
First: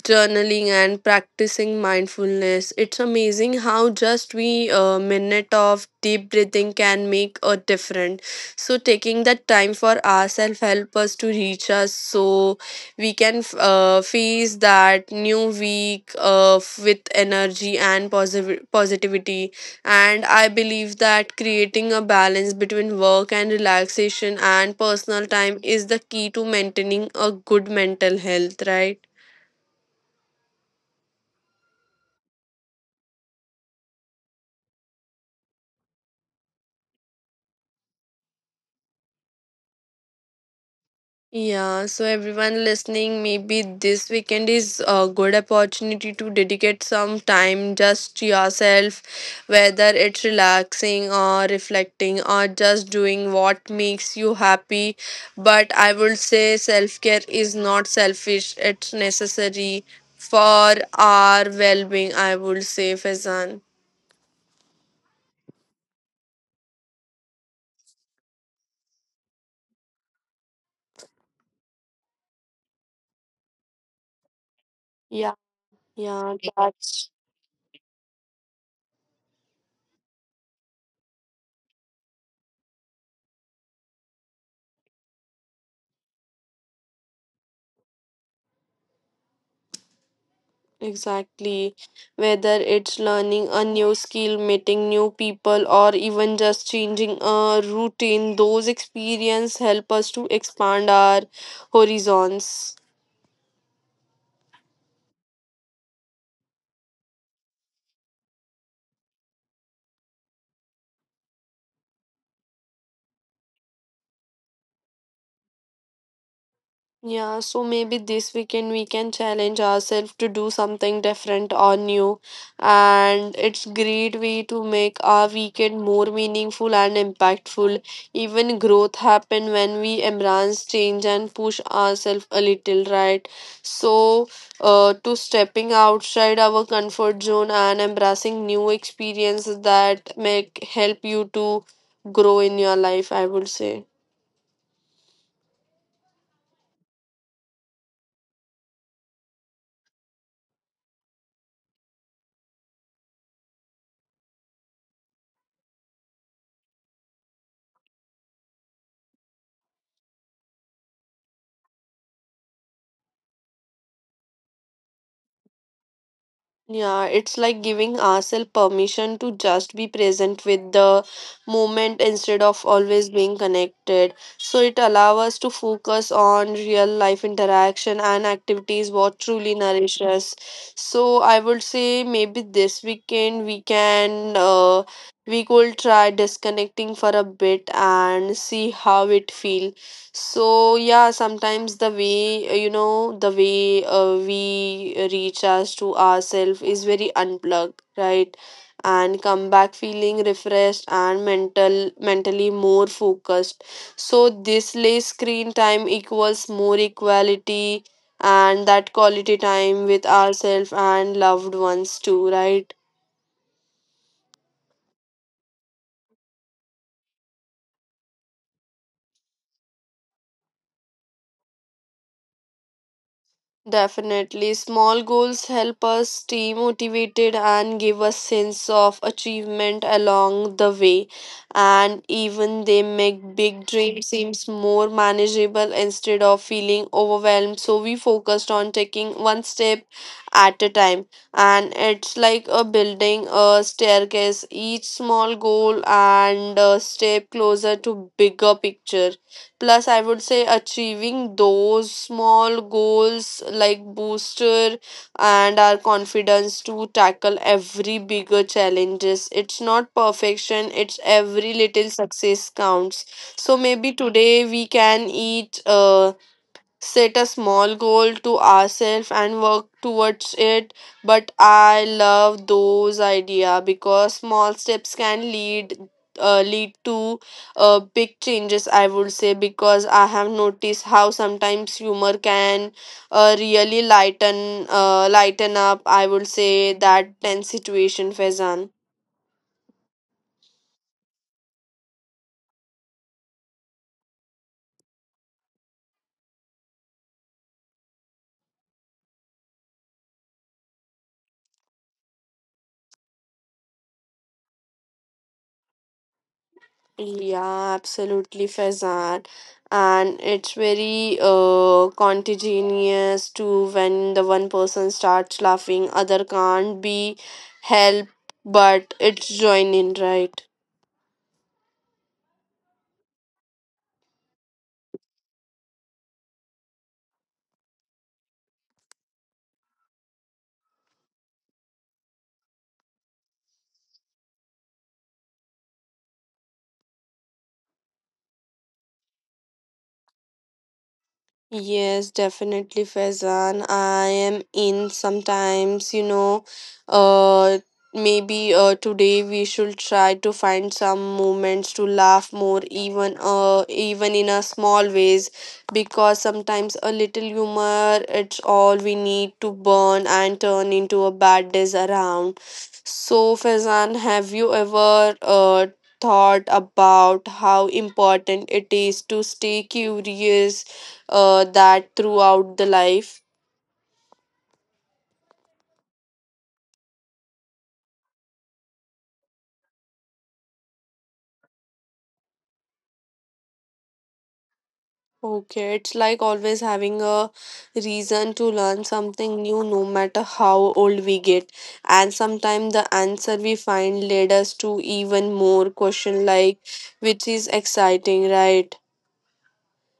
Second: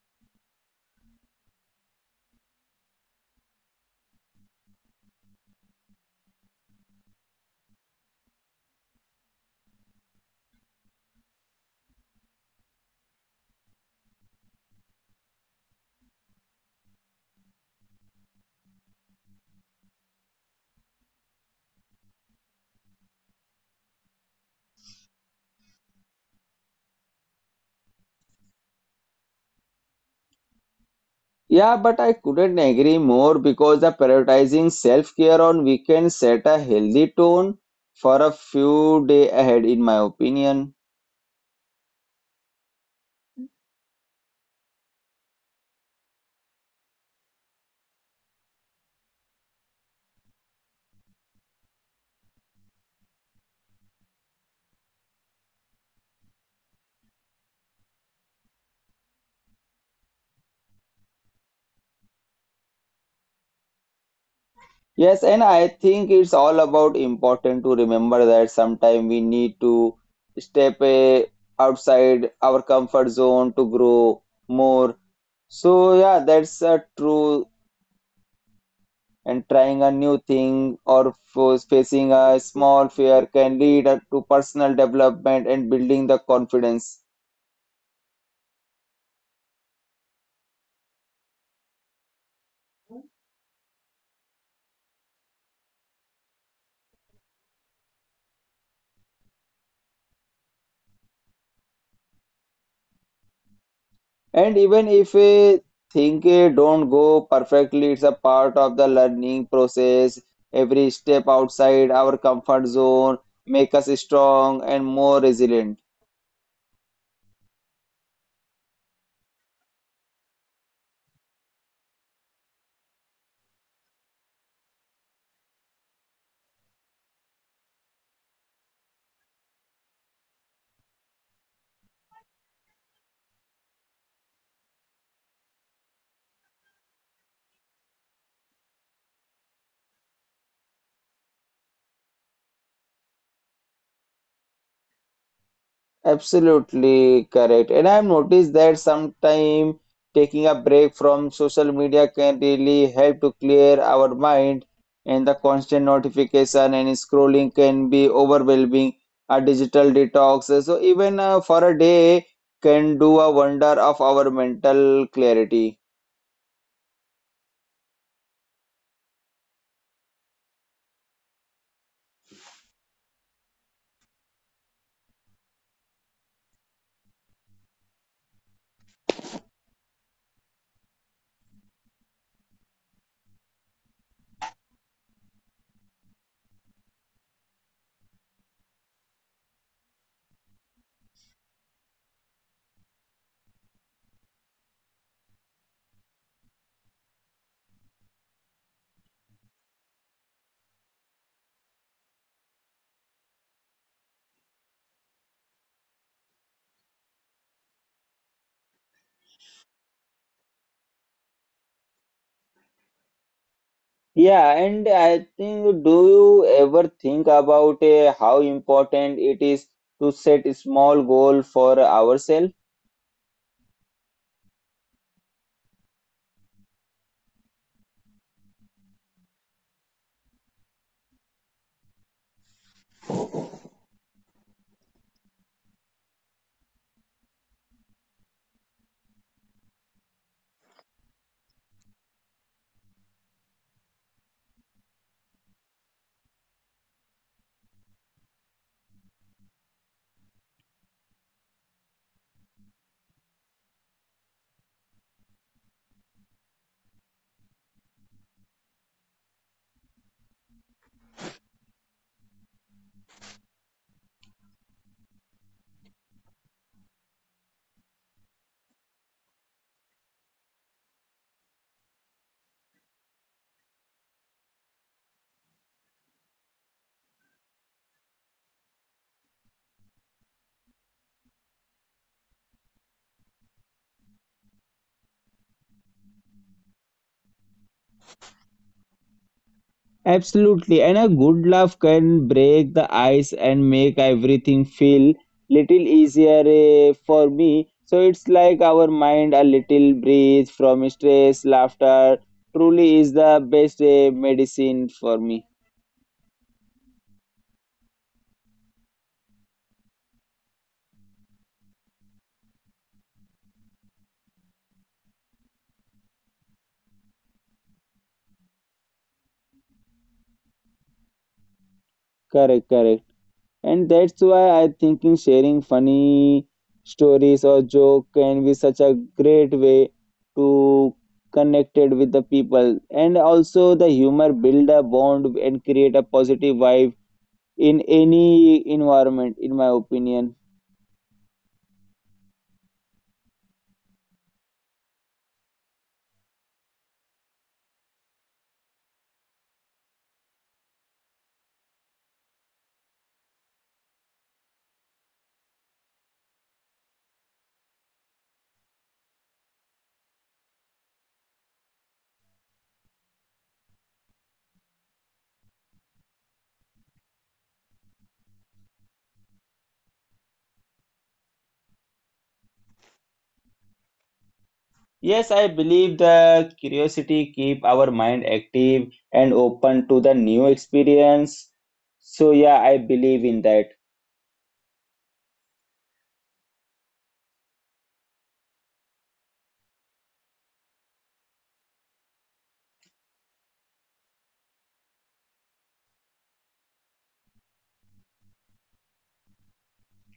journaling and practicing mindfulness. It's amazing how just we a minute of deep breathing can make a difference. So taking that time for ourselves help us to reach us so we can face that new week with energy and positive positivity and I believe that creating a balance between work and relaxation and personal time is the key to maintaining a good mental health, right? Yeah, but I couldn't agree more because the prioritizing self-care on weekends set a healthy tone for a few days ahead, in my opinion. Yeah, so everyone listening, maybe this weekend is a good opportunity to dedicate some time just to yourself, whether it's relaxing or reflecting or just doing what makes you happy. But I would say self care is not selfish, it's necessary for our well being, I would say, Fazan. Yes, and I think it's all about important to remember that sometimes we need to step outside our comfort zone to grow more. Yeah, So yeah, yeah, that's that's true. And trying a new thing or facing a small fear can lead up to personal development and building the confidence. Exactly. Whether it's learning a new skill, meeting new people, or even just changing a routine, those experiences help us to expand our horizons. And even if a thing don't go perfectly, it's a part of the learning process. Every step outside our comfort zone make us strong and more resilient. Yeah, so maybe this weekend we can challenge ourselves to do something different or new. And it's great way to make our weekend more meaningful and impactful. Even growth happen when we embrace change and push ourselves a little, right? So, to stepping outside our comfort zone and embracing new experiences that make help you to grow in your life, I would say. Absolutely correct. And I've noticed that sometime taking a break from social media can really help to clear our mind, and the constant notification and scrolling can be overwhelming. A digital detox, so even for a day, can do a wonder of our mental clarity. Yeah, it's like giving ourselves permission to just be present with the moment instead of always being connected. So it allows us to focus on real life interaction and activities what truly nourish us. So I would say maybe this weekend we can we could try disconnecting for a bit and see how it feels. So yeah, sometimes the way we recharge to ourselves is very unplugged, right? And come back feeling refreshed and mentally more focused. So this lay screen time equals more equality and that quality time with ourselves and loved ones too, right? Yeah, and I think, do you ever think about how important it is to set a small goal for ourselves? Definitely, small goals help us stay motivated and give us sense of achievement along the way, and even they make big dreams seems more manageable instead of feeling overwhelmed. So we focused on taking one step at a time, and it's like a building a staircase. Each small goal and a step closer to bigger picture. Plus, I would say achieving those small goals like booster and our confidence to tackle every bigger challenges. It's not perfection, it's every little success counts. So maybe today we can eat set a small goal to ourselves and work towards it, but I love those idea because small steps can lead to big changes, I would say. Because I have noticed how sometimes humor can really lighten up, I would say, that tense situation, Fezan. Absolutely, and a good laugh can break the ice and make everything feel little easier for me. So it's like our mind a little breathe from stress. Laughter truly is the best medicine for me. Yeah, absolutely, Faizan. And it's very contagious too. When the one person starts laughing, other can't be helped, but it's join in, right? Correct, correct, and that's why I thinking sharing funny stories or joke can be such a great way to connected with the people and also the humor build a bond and create a positive vibe in any environment, in my opinion. Yes, definitely, Faizan. I am in sometimes, you know, uh, maybe today we should try to find some moments to laugh more, even in a small ways, because sometimes a little humor, it's all we need to burn and turn into a bad days around. So, Faizan, have you ever thought about how important it is to stay curious? That throughout the life. Yes, I believe the curiosity keep our mind active and open to the new experience. So yeah, I believe in that. Okay, it's like always having a reason to learn something new, no matter how old we get. And sometimes the answer we find led us to even more question, like which is exciting, right?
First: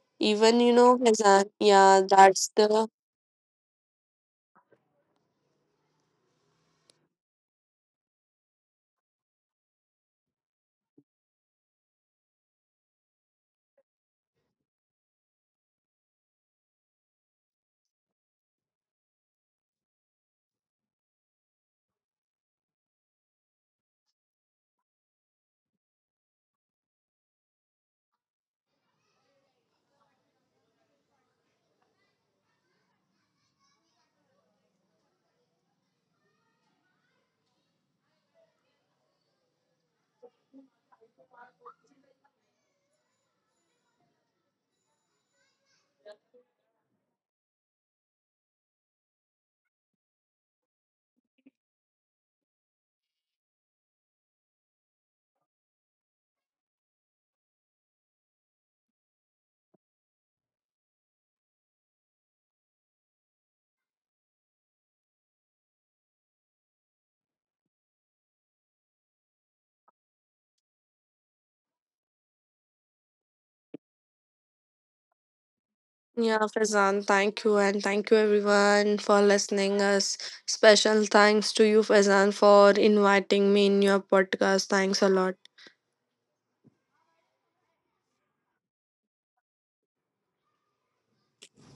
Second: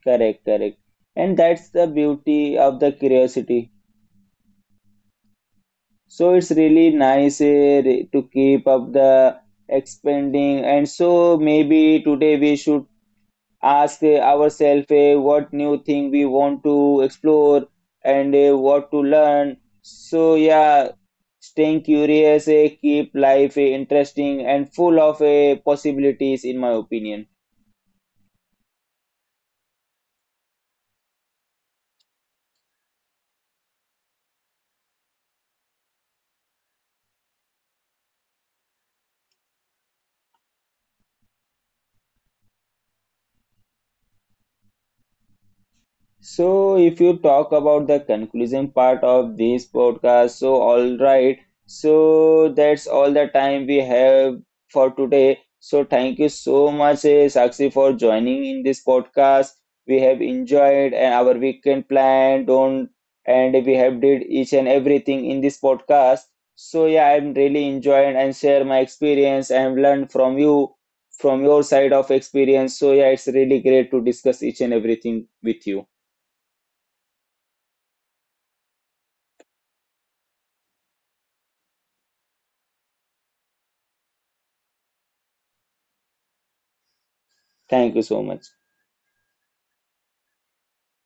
Correct, Even you correct. know, And Fazan, that's the yeah, that's beauty of the, the curiosity. So it's really nice to keep up the expanding. And so maybe today we should ask ourselves what new thing we want to explore and what to learn. So yeah, staying curious keep life interesting and full of possibilities in my opinion. So, if you talk about the conclusion part of this podcast, so all right. So, that's all the time we have for today. So, thank you so much, Sakshi, for joining in this podcast. We have enjoyed and our weekend plan, don't, and we have did each and everything in this podcast. So, yeah, I'm really enjoying and share my experience and learn from you, from your side of experience. So, yeah, it's really great to discuss each and everything with you. yeah, Fazan, thank you and thank you everyone for listening us. Special thanks to you, Fazan, for inviting me in your podcast. Thanks a lot. Thank you so much.